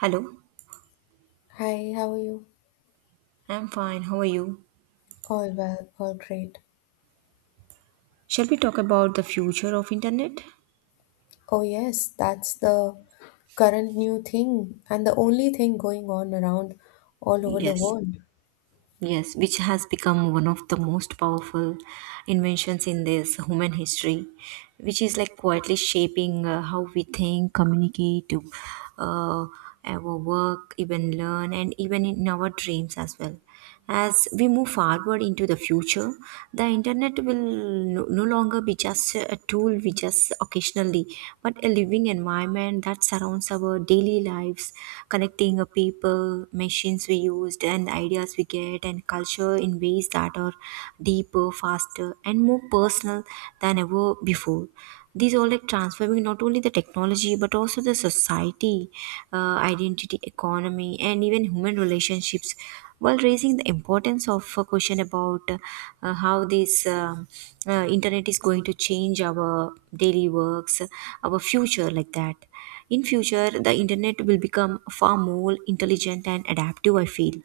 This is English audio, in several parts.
Hello, Hi, how are you? I'm fine. How are you? All well, all great. Shall we talk about the future of internet? Oh, yes, that's the current new thing and the only thing going on around all over the Yes, world. yes, which has become one of the most powerful inventions in this human history, which is like quietly shaping how we think, communicate, uh, our work, even learn, and even in our dreams as well. As we move forward into the future, the internet will no longer be just a tool we just occasionally, but a living environment that surrounds our daily lives, connecting a people, machines we used, and ideas we get, and culture in ways that are deeper, faster, and more personal than ever before. These are like transforming not only the technology but also the society, identity, economy, and even human relationships while raising the importance of a question about how this internet is going to change our daily works, our future like that. In future the internet will become far more intelligent and adaptive, I feel.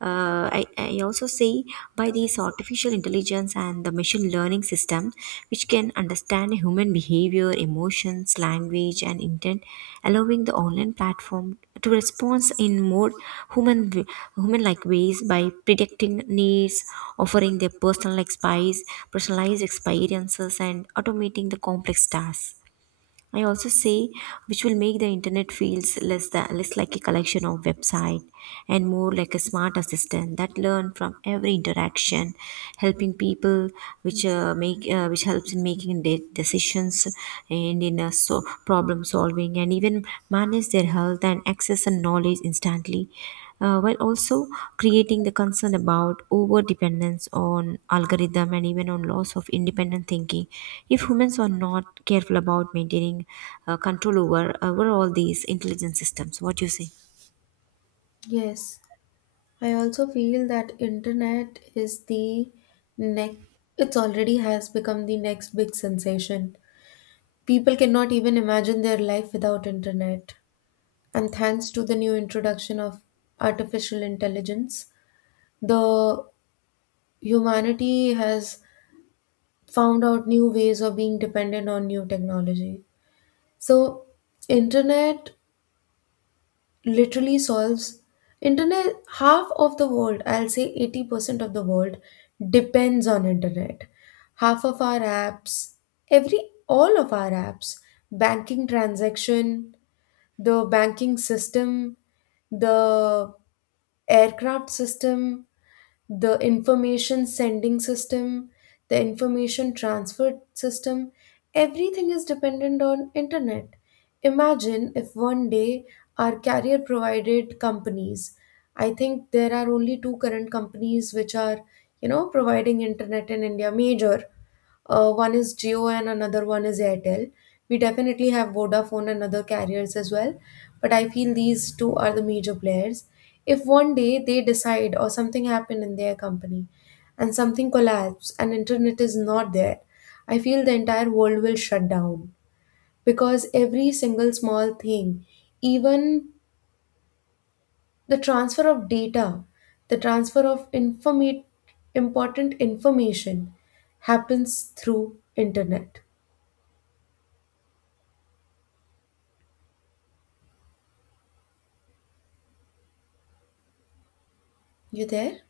I also say by these artificial intelligence and the machine learning system, which can understand human behavior, emotions, language, and intent, allowing the online platform to respond in more human human like ways by predicting needs, offering their personal like spies, personalized experiences, and automating the complex tasks. I also say which will make the internet feels less like a collection of website and more like a smart assistant that learn from every interaction, helping people, which make which helps in making decisions and in so problem solving, and even manage their health and access and knowledge instantly, while also creating the concern about over dependence on algorithm and even on loss of independent thinking if humans are not careful about maintaining control over all these intelligent systems. What do you say? Yes, I also feel that internet is the next. It's already has become the next big sensation. People cannot even imagine their life without internet. And thanks to the new introduction of artificial intelligence, the humanity has found out new ways of being dependent on new technology. So internet literally solves internet half of the world, I'll say 80% of the world depends on internet. Half of our apps, every all of our apps, banking transaction, the banking system, the aircraft system, the information sending system, the information transfer system, everything is dependent on internet. Imagine if one day our carrier provided companies, I think there are only two current companies which are, you know, providing internet in India, major. One is Jio and another one is Airtel. We definitely have Vodafone and other carriers as well, but I feel these two are the major players. If one day they decide or something happened in their company and something collapsed and internet is not there, I feel the entire world will shut down because every single small thing, even the transfer of data, the important information happens through internet. You there?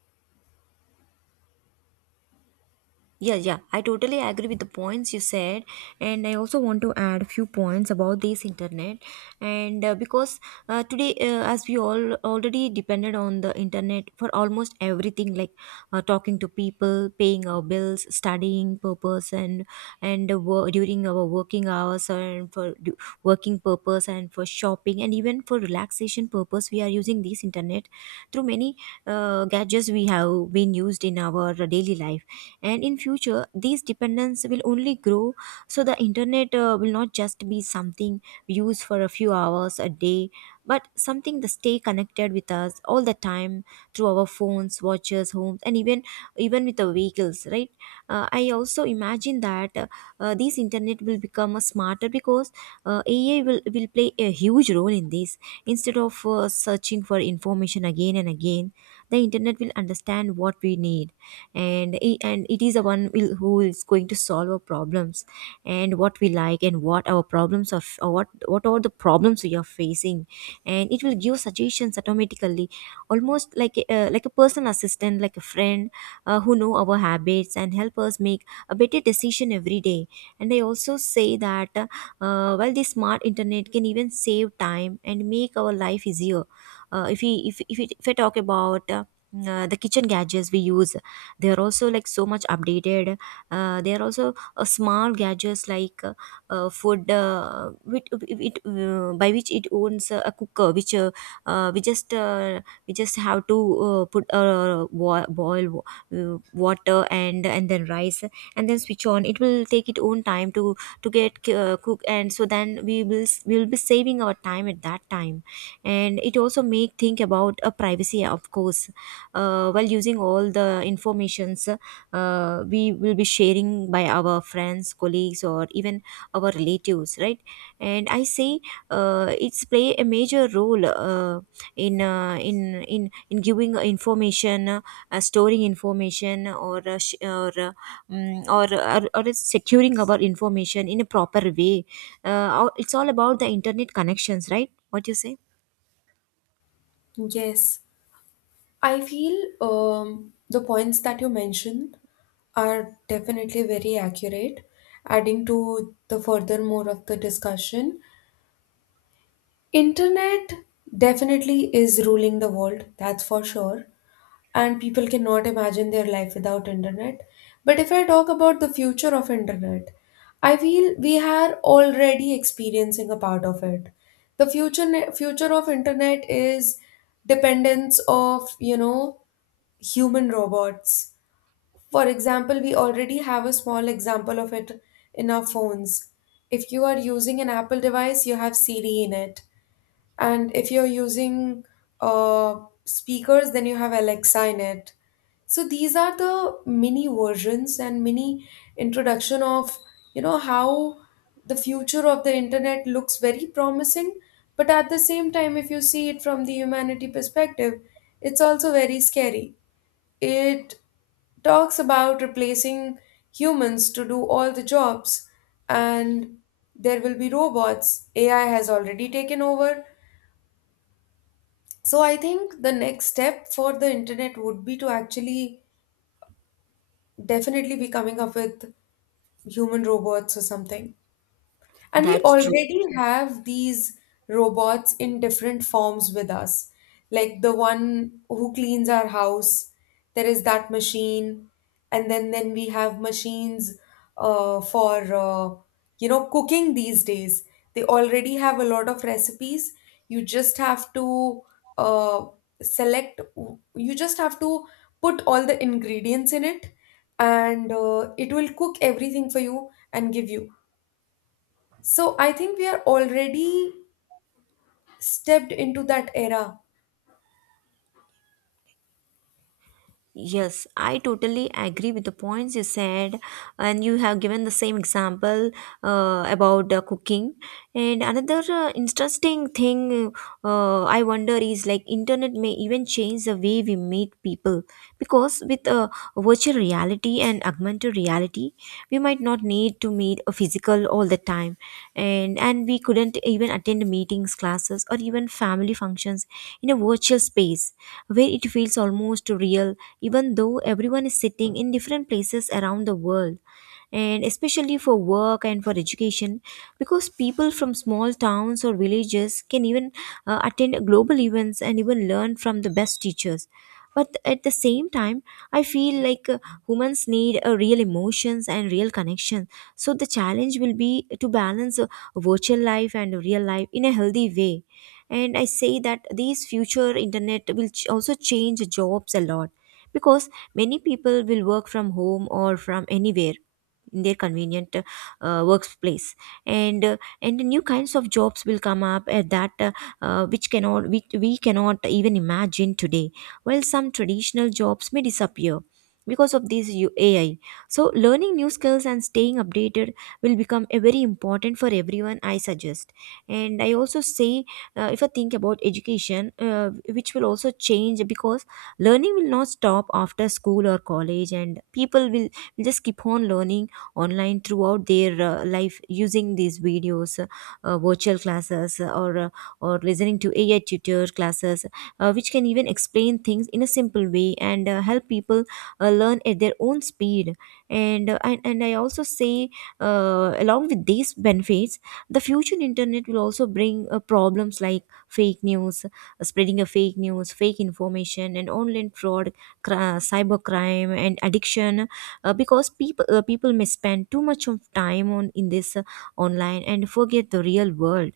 Yeah, yeah, I totally agree with the points you said, and I also want to add a few points about this internet. And Because today, as we all already depended on the internet for almost everything, like talking to people, paying our bills, studying purpose, and during our working hours, and working purpose, and for shopping and even for relaxation purpose, we are using this internet through many gadgets we have been used in our daily life. And in future these dependence will only grow, so the internet will not just be something we use for a few hours a day but something that stay connected with us all the time through our phones, watches, homes, and even with the vehicles, right? I also imagine that these internet will become smarter because AI will play a huge role in this. Instead of searching for information again and again, the internet will understand what we need, and and it is the one who is going to solve our problems, and what we like, and what our problems of or what are the problems we are facing, and it will give suggestions automatically, almost like like a personal assistant, like a friend, who know our habits and help us make a better decision every day. And they also say that while the smart internet can even save time and make our life easier. If we if, it, If I talk about the kitchen gadgets we use, they are also like so much updated. They are also small gadgets like food, by which it owns a cooker, which, uh, we just uh, we just have to put, boil water, and then rice, and then switch on. It will take its own time to get cook, and so then we will be saving our time at that time. And it also make think about a privacy, of course, while using all the informations we will be sharing by our friends, colleagues, or even our relatives, right? And I say it's play a major role in giving information, storing information, or or securing our information in a proper way. It's all about the internet connections, right? What you say? Yes, I feel the points that you mentioned are definitely very accurate, adding to the furthermore of the discussion. Internet definitely is ruling the world, that's for sure. And people cannot imagine their life without internet. But if I talk about the future of internet, I feel we are already experiencing a part of it. The future of internet is dependence of, you know, human robots. For example, we already have a small example of it in our phones. If you are using an Apple device, you have Siri in it. And if you're using speakers, then you have Alexa in it. So these are the mini versions and mini introduction of, you know, how the future of the internet looks very promising. But at the same time, if you see it from the humanity perspective, it's also very scary. It talks about replacing humans to do all the jobs, and there will be robots. AI has already taken over. So I think the next step for the internet would be to actually definitely be coming up with human robots or something. And we That's true. already have these robots in different forms with us. Like the one who cleans our house, there is that machine, and then we have machines for you know, cooking these days. They already have a lot of recipes. You just have to uh, select. You just have to put all the ingredients in it, and it will cook everything for you and give you. So I think we are already stepped into that era. Yes, I totally agree with the points you said, and you have given the same example about cooking. And another interesting thing I wonder is, like, internet may even change the way we meet people, because with virtual reality and augmented reality, we might not need to meet a physical all the time, and we couldn't even attend meetings, classes, or even family functions in a virtual space where it feels almost real, even though everyone is sitting in different places around the world, and especially for work and for education, because people from small towns or villages can even attend global events and even learn from the best teachers. But at the same time, I feel like humans need a real emotions and real connection, so the challenge will be to balance virtual life and real life in a healthy way. And I say that these future internet will also change jobs a lot, because many people will work from home or from anywhere in their convenient workplace, and uh, and new kinds of jobs will come up at that which cannot we, we cannot even imagine today, while some traditional jobs may disappear because of this AI. So learning new skills and staying updated will become a very important for everyone, I suggest. And I also say, if I think about education, which will also change because learning will not stop after school or college, and people will just keep on learning online throughout their life using these videos, virtual classes, or listening to AI tutor classes, which can even explain things in a simple way and help people learn at their own speed. And I also say, along with these benefits, the future internet will also bring problems like fake news, spreading of fake news, fake information, and online fraud, cybercrime, and addiction, because people people may spend too much of time on in this online and forget the real world.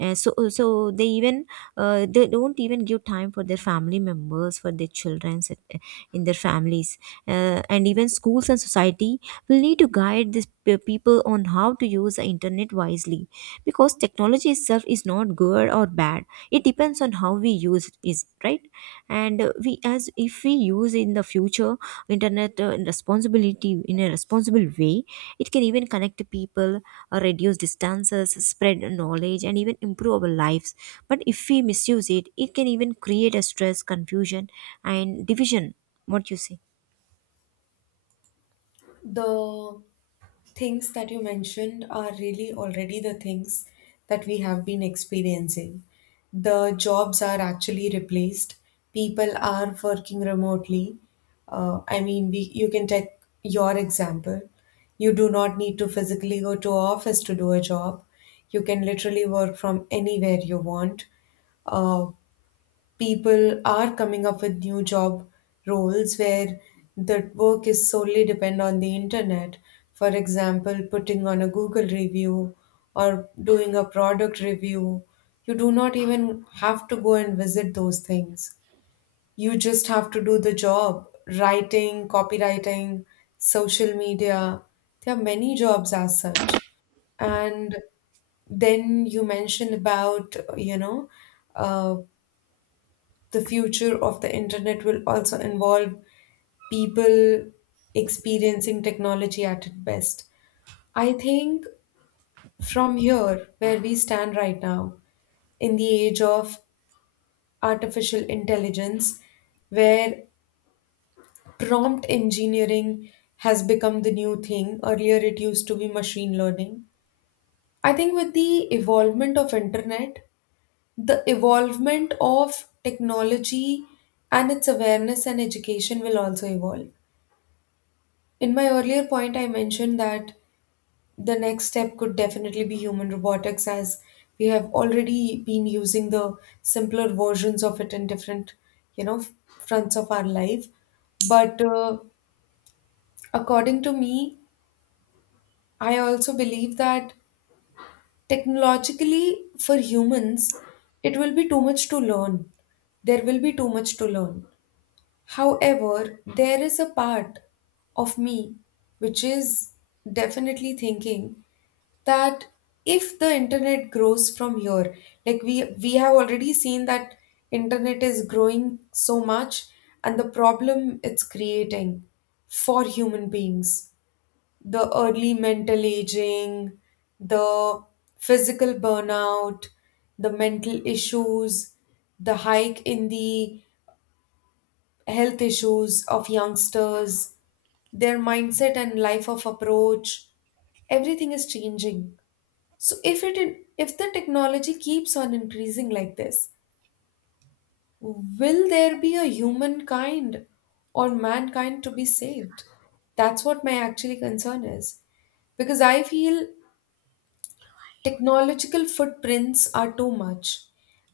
So they even they don't even give time for their family members, for their children, in their families, and even schools and society will need to guide these people on how to use the internet wisely, because technology itself is not good or bad. It depends on how we use it, right? And we, as if we use in the future internet in responsibility, in a responsible way, it can even connect people, reduce distances, spread knowledge, and even improve our lives. But if we misuse it, it can even create a stress, confusion, and division. What you say? The things that you mentioned are really already the things that we have been experiencing. The jobs are actually replaced. People are working remotely. You can take your example. You do not need to physically go to office to do a job. You can literally work from anywhere you want. Uh, People are coming up with new job roles where the work is solely depend on the internet. For example, putting on a Google review or doing a product review, you do not even have to go and visit those things. You just have to do the job. Writing, copywriting, social media, there are many jobs as such. And then you mentioned about, you know, uh, the future of the internet will also involve people experiencing technology at its best. I think from here, where we stand right now, in the age of artificial intelligence, where prompt engineering has become the new thing, earlier it used to be machine learning. I think with the evolvement of internet, the evolvement of technology and its awareness and education will also evolve. In my earlier point, I mentioned that the next step could definitely be human robotics, as we have already been using the simpler versions of it in different, you know, fronts of our life. But according to me, I also believe that technologically for humans, it will be too much to learn. There will be too much to learn. However, there is a part of me which is definitely thinking that if the internet grows from here, like we have already seen that internet is growing so much and the problem it's creating for human beings, the early mental aging, the physical burnout, the mental issues, the hike in the health issues of youngsters, their mindset and life of approach, everything is changing. So if the technology keeps on increasing like this, will there be a humankind or mankind to be saved? That's what my actually concern is because I feel technological footprints are too much.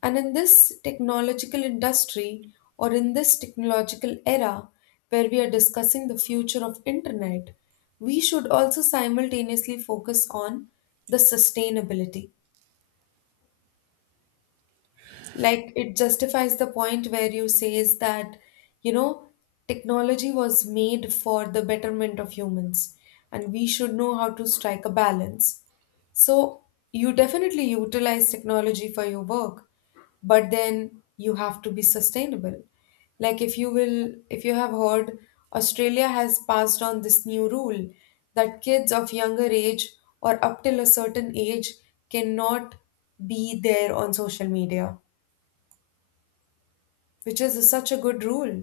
And in this technological industry or in this technological era where we are discussing the future of internet, we should also simultaneously focus on the sustainability, like it justifies the point where you says that, you know, technology was made for the betterment of humans and we should know how to strike a balance. So you definitely utilize technology for your work, but then you have to be sustainable. Like if you have heard, Australia has passed on this new rule that kids of younger age or up till a certain age cannot be there on social media, which is such a good rule.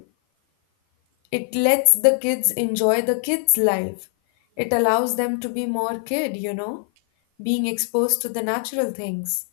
It lets the kids enjoy the kids' life. It allows them to be more kid, you know, being exposed to the natural things.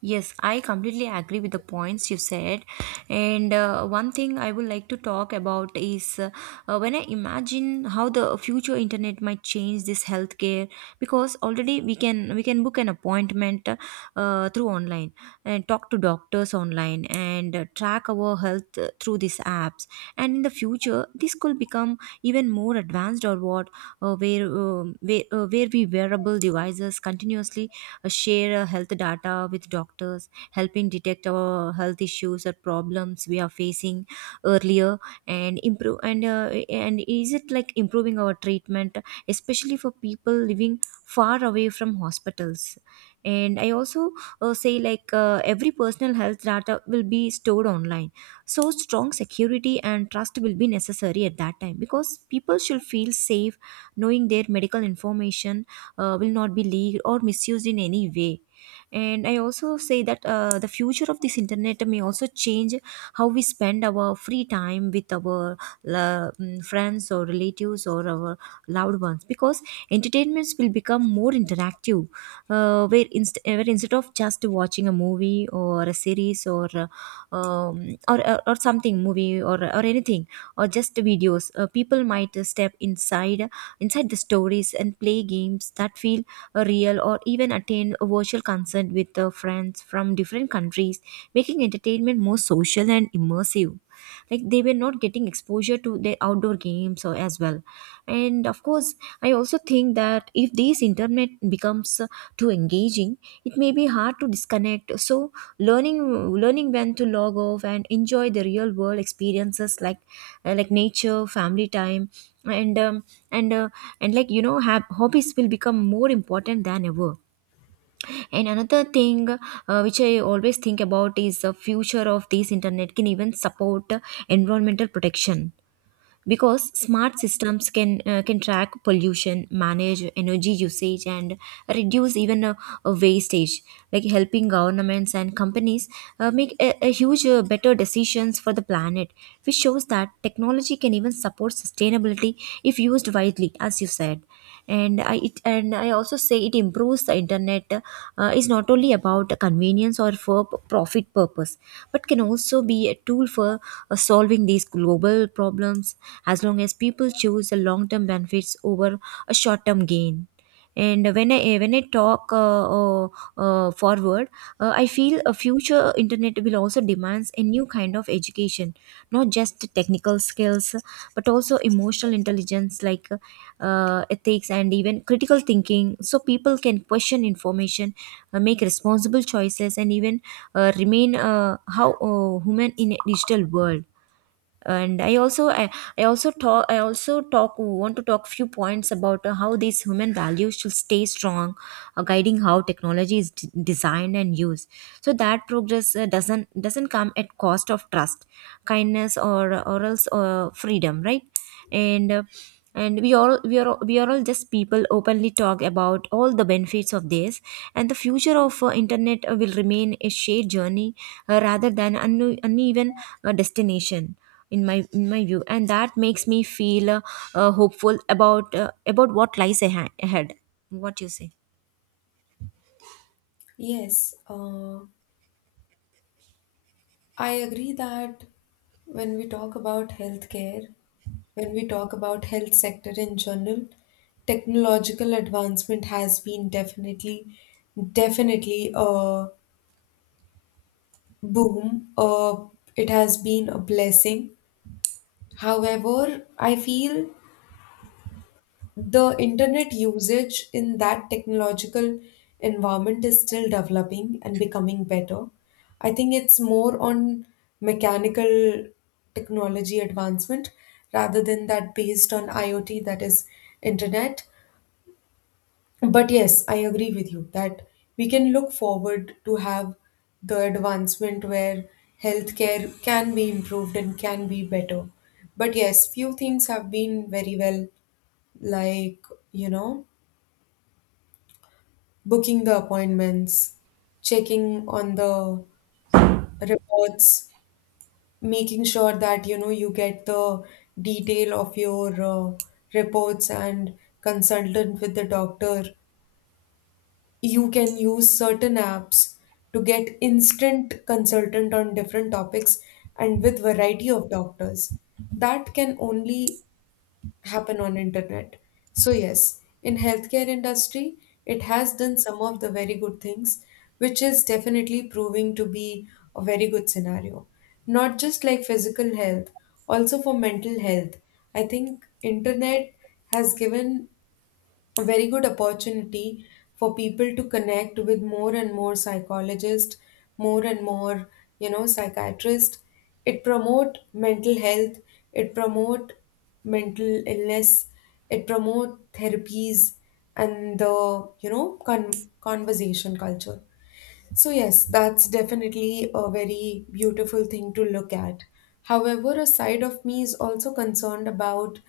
Yes, I completely agree with the points you said. And one thing I would like to talk about is when I imagine how the future internet might change this healthcare, because already we can book an appointment through online and talk to doctors online and track our health through these apps. And in the future, this could become even more advanced, or what where where we wearable devices continuously share health data with doctors, helping detect our health issues or problems we are facing earlier, and improve, and is it like improving our treatment, especially for people living far away from hospitals? And I also say, like, every personal health data will be stored online, so strong security and trust will be necessary at that time, because people should feel safe knowing their medical information will not be leaked or misused in any way. And I also say that the future of this internet may also change how we spend our free time with our friends or relatives or our loved ones, because entertainments will become more interactive, where, instead of just watching a movie or a series or something movie or anything or just videos, people might step inside the stories and play games that feel a real, or even attend a virtual concert with friends from different countries, making entertainment more social and immersive. Like they were not getting exposure to the outdoor games or as well. And of course, I also think that if this internet becomes too engaging, it may be hard to disconnect. So learning learning when to log off and enjoy the real world experiences like nature, family time, and um, and uh, and have hobbies will become more important than ever. And another thing, which I always think about, is the future of this internet can even support environmental protection, because smart systems can track pollution, manage energy usage, and reduce even wastage, like helping governments and companies make a huge better decisions for the planet, which shows that technology can even support sustainability if used widely, as you said. And I also say it improves the internet. Uh, is not only about convenience or for profit purpose, but can also be a tool for solving these global problems, as long as people choose the long term benefits over a short term gain. And when I talk uh, forward, I feel a future internet will also demands a new kind of education, not just technical skills but also emotional intelligence, like ethics and even critical thinking, so people can question information, make responsible choices, and even remain how human in a digital world. And I also talk want to talk few points about how these human values should stay strong, guiding how technology is designed and used, so that progress doesn't come at cost of trust, kindness, or else freedom, right? And and we all we are all just people openly talk about all the benefits of this, and the future of internet will remain a shared journey, rather than an uneven destination, in my view. And that makes me feel hopeful about what lies ahead. What you say? Yes, I agree that when we talk about healthcare, when we talk about health sector in general, technological advancement has been definitely a boom. It has been a blessing. However, I feel the internet usage in that technological environment is still developing and becoming better. I think it's more on mechanical technology advancement rather than that based on IoT, that is internet. But yes, I agree with you that we can look forward to have the advancement where healthcare can be improved and can be better. But yes, few things have been very well, like, you know, booking the appointments, checking on the reports, making sure that you know you get the detail of your reports and consultant with the doctor. You can use certain apps to get instant consultant on different topics and with variety of doctors. That can only happen on internet. So yes, in healthcare industry, it has done some of the very good things, which is definitely proving to be a very good scenario. Not just like physical health, also for mental health, I think internet has given a very good opportunity for people to connect with more and more psychologists, more and more, you know, psychiatrists. It promote mental health, it promote mental illness, it promote therapies and the, you know, conversation culture. So yes, that's definitely a very beautiful thing to look at. However, a side of me is also concerned about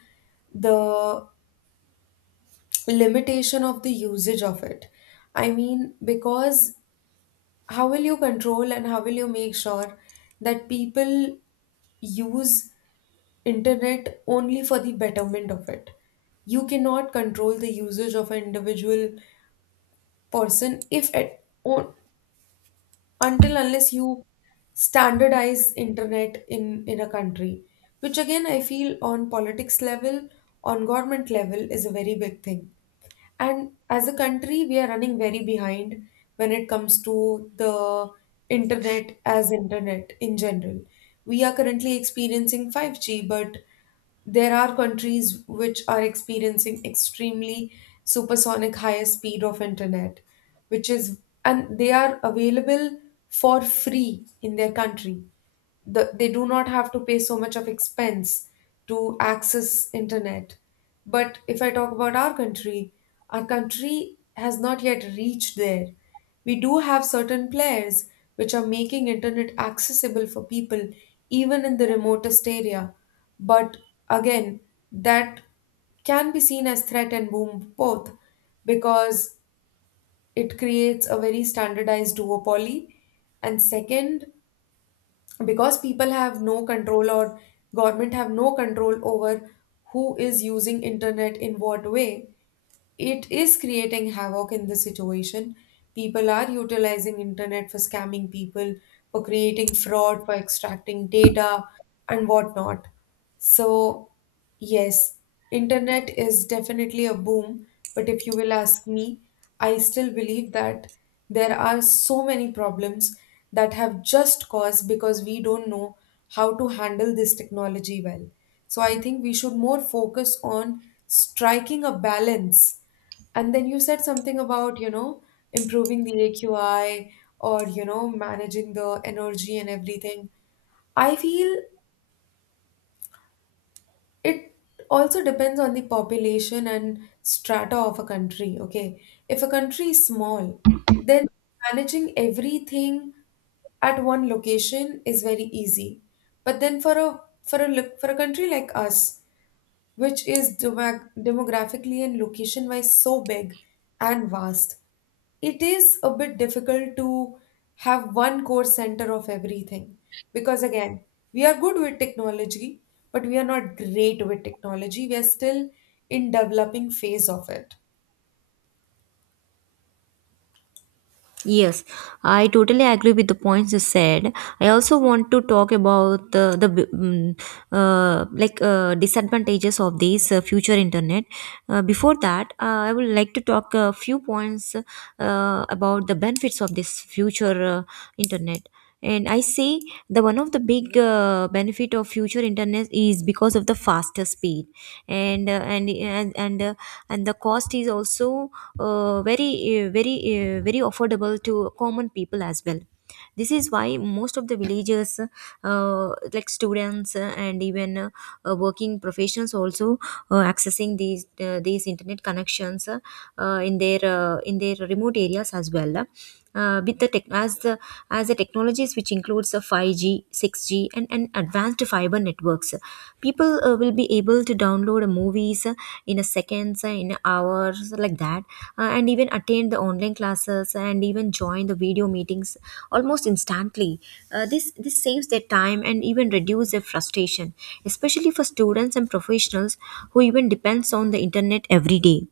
the limitation of the usage of it. I mean, because how will you control and how will you make sure that people use internet only for the betterment of it? You cannot control the usage of an individual person if at on, until unless you standardize internet in a country, which again I feel on politics level, on government level is a very big thing. And as a country, we are running very behind when it comes to the internet as internet in general. We are currently experiencing 5G, but there are countries which are experiencing extremely supersonic high speed of internet, which is, and they are available for free in their country. The, they do not have to pay so much of expense to access internet. But if I talk about our country, our country has not yet reached there. We do have certain players which are making internet accessible for people even in the remotest area. But again, that can be seen as threat and boom both, because it creates a very standardized duopoly. And second, because people have no control or government have no control over who is using internet in what way, it is creating havoc in this situation. People are utilizing internet for scamming people, for creating fraud, for extracting data and whatnot. So yes, internet is definitely a boom, but if you will ask me, I still believe that there are so many problems that have just caused because we don't know how to handle this technology well. So I think we should more focus on striking a balance. And then you said something about, you know, improving the AQI or, you know, managing the energy and everything. I feel it also depends on the population and strata of a country. Okay. If a country is small, then managing everything at one location is very easy. But then for a look for a country like us which is demographically and location wise so big and vast, it is a bit difficult to have one core center of everything because, again, we are good with technology, but we are not great with technology. We are still in developing phase of it. Yes, I totally agree with the points you said. I also want to talk about the disadvantages of these future internet. Before that, I would like to talk a few points about the benefits of this future internet. And I say the one of the big benefit of future internet is because of the faster speed, and uh, and and and, uh, and the cost is also uh, very very affordable to common people as well. This is why most of the villagers, uh, like students and even working professionals also, accessing these internet connections in their remote areas as well, with the tech, as the technologies, which includes a 5G, 6G, and advanced fiber networks. People will be able to download movies, in a seconds, in hours, like that, and even attend the online classes and even join the video meetings almost instantly. This saves their time and even reduce their frustration, especially for students and professionals who even depends on the internet every day.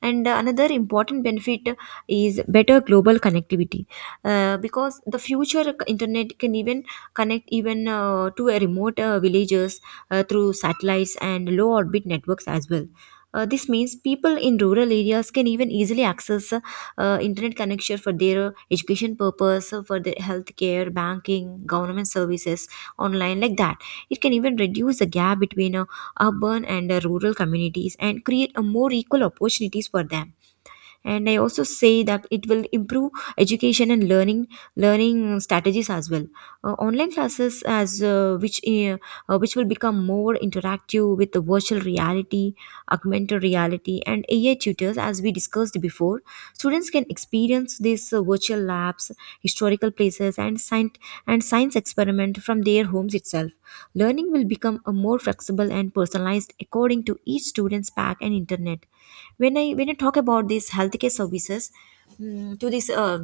And another important benefit is better global connectivity, because the future internet can even connect even to a remote villages through satellites and low orbit networks as well. Uh, this means people in rural areas can even easily access internet connection for their education purpose, for their healthcare, banking, government services online, like that. It can even reduce the gap between urban and rural communities, and create a more equal opportunities for them. And I also say that it will improve education and learning strategies as well. Online classes, as which will become more interactive, with the virtual reality, augmented reality, and AI tutors, as we discussed before. Students can experience these virtual labs, historical places, and science experiment from their homes itself. Learning will become a more flexible and personalized according to each student's pack and internet. When I talk about these healthcare services, to this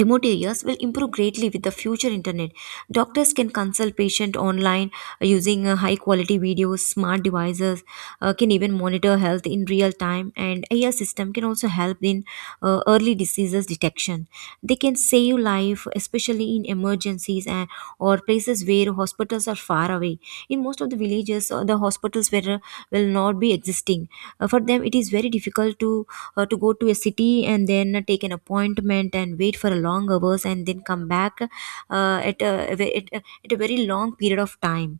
remote areas will improve greatly with the future internet. Doctors can consult patient online, using high quality videos. Smart devices can even monitor health in real time, and AI system can also help in early diseases detection. They can save life, especially in emergencies, and or places where hospitals are far away. In most of the villages, the hospitals will not be existing. For them it is very difficult to go to a city and then take an appointment and wait for a long hours and then come back, at, a, ve- at a very long period of time,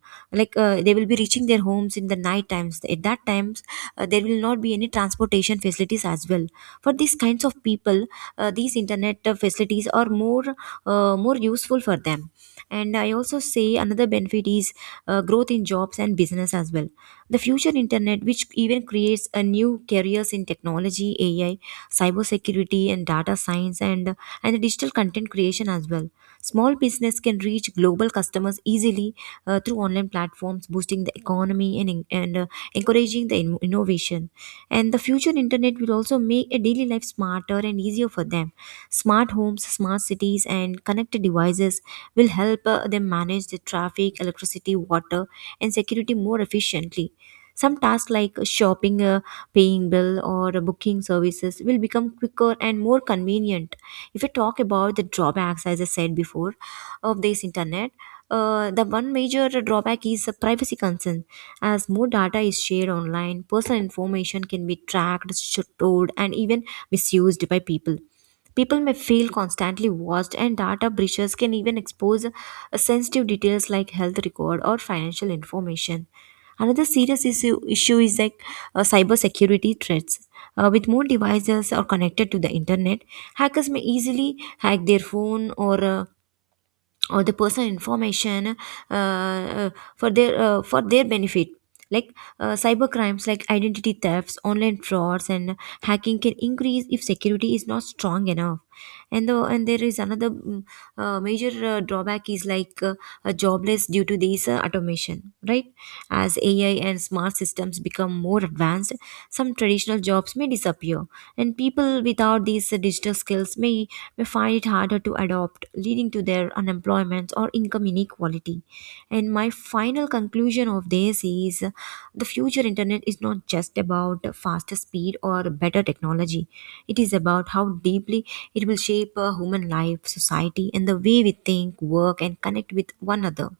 like they will be reaching their homes in the night times. At that times there will not be any transportation facilities as well. For these kinds of people, these internet facilities are more useful for them. And I also say another benefit is growth in jobs and business as well. The future internet, which even creates a new careers in technology, AI, cybersecurity, and data science, and digital content creation as well. Small business can reach global customers easily, through online platforms, boosting the economy, and encouraging the innovation. And the future internet will also make a daily life smarter and easier for them. Smart homes, smart cities, and connected devices will help them manage the traffic, electricity, water, and security more efficiently. Some tasks like shopping, paying bill, or booking services will become quicker and more convenient. If we talk about the drawbacks, as I said before, of this internet, the one major drawback is the privacy concern. As more data is shared online, personal information can be tracked, stored, and even misused by people. People may feel constantly watched, and data breaches can even expose sensitive details like health record or financial information. Another serious issue is like cybersecurity threats. With more devices are connected to the internet, hackers may easily hack their phone, or the personal information uh, uh, for their benefit, like cyber crimes like identity thefts, online frauds, and hacking can increase if security is not strong enough. And there is another major drawback is like jobless due to this automation, right? As AI and smart systems become more advanced, some traditional jobs may disappear, and people without these digital skills may find it harder to adopt, leading to their unemployment or income inequality. And my final conclusion of this is, the future internet is not just about faster speed or better technology, it is about how deeply it will shape human life, society, and the way we think, work, and connect with one another.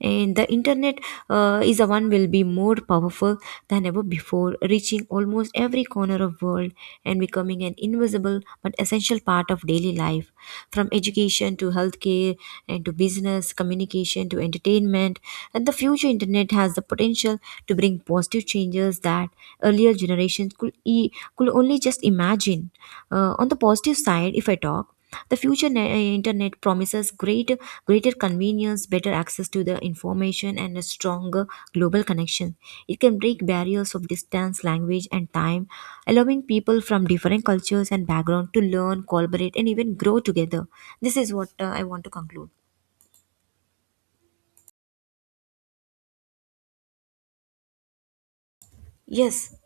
And the internet is a one will be more powerful than ever before, reaching almost every corner of world, and becoming an invisible but essential part of daily life, from education to healthcare, and to business, communication to entertainment. And the future internet has the potential to bring positive changes that earlier generations could only just imagine. On the positive side, if I talk, the future internet promises greater convenience, better access to the information, and a stronger global connection. It can break barriers of distance, language, and time, allowing people from different cultures and backgrounds to learn, collaborate, and even grow together. This is what I want to conclude. Yes.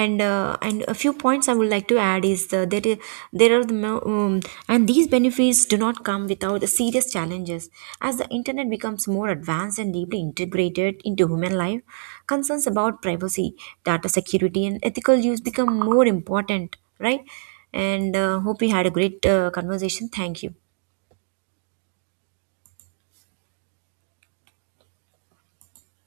And and a few points I would like to add is that there are the mo- and these benefits do not come without the serious challenges. As the internet becomes more advanced and deeply integrated into human life, concerns about privacy, data security, and ethical use become more important, right? And hope we had a great conversation. Thank you.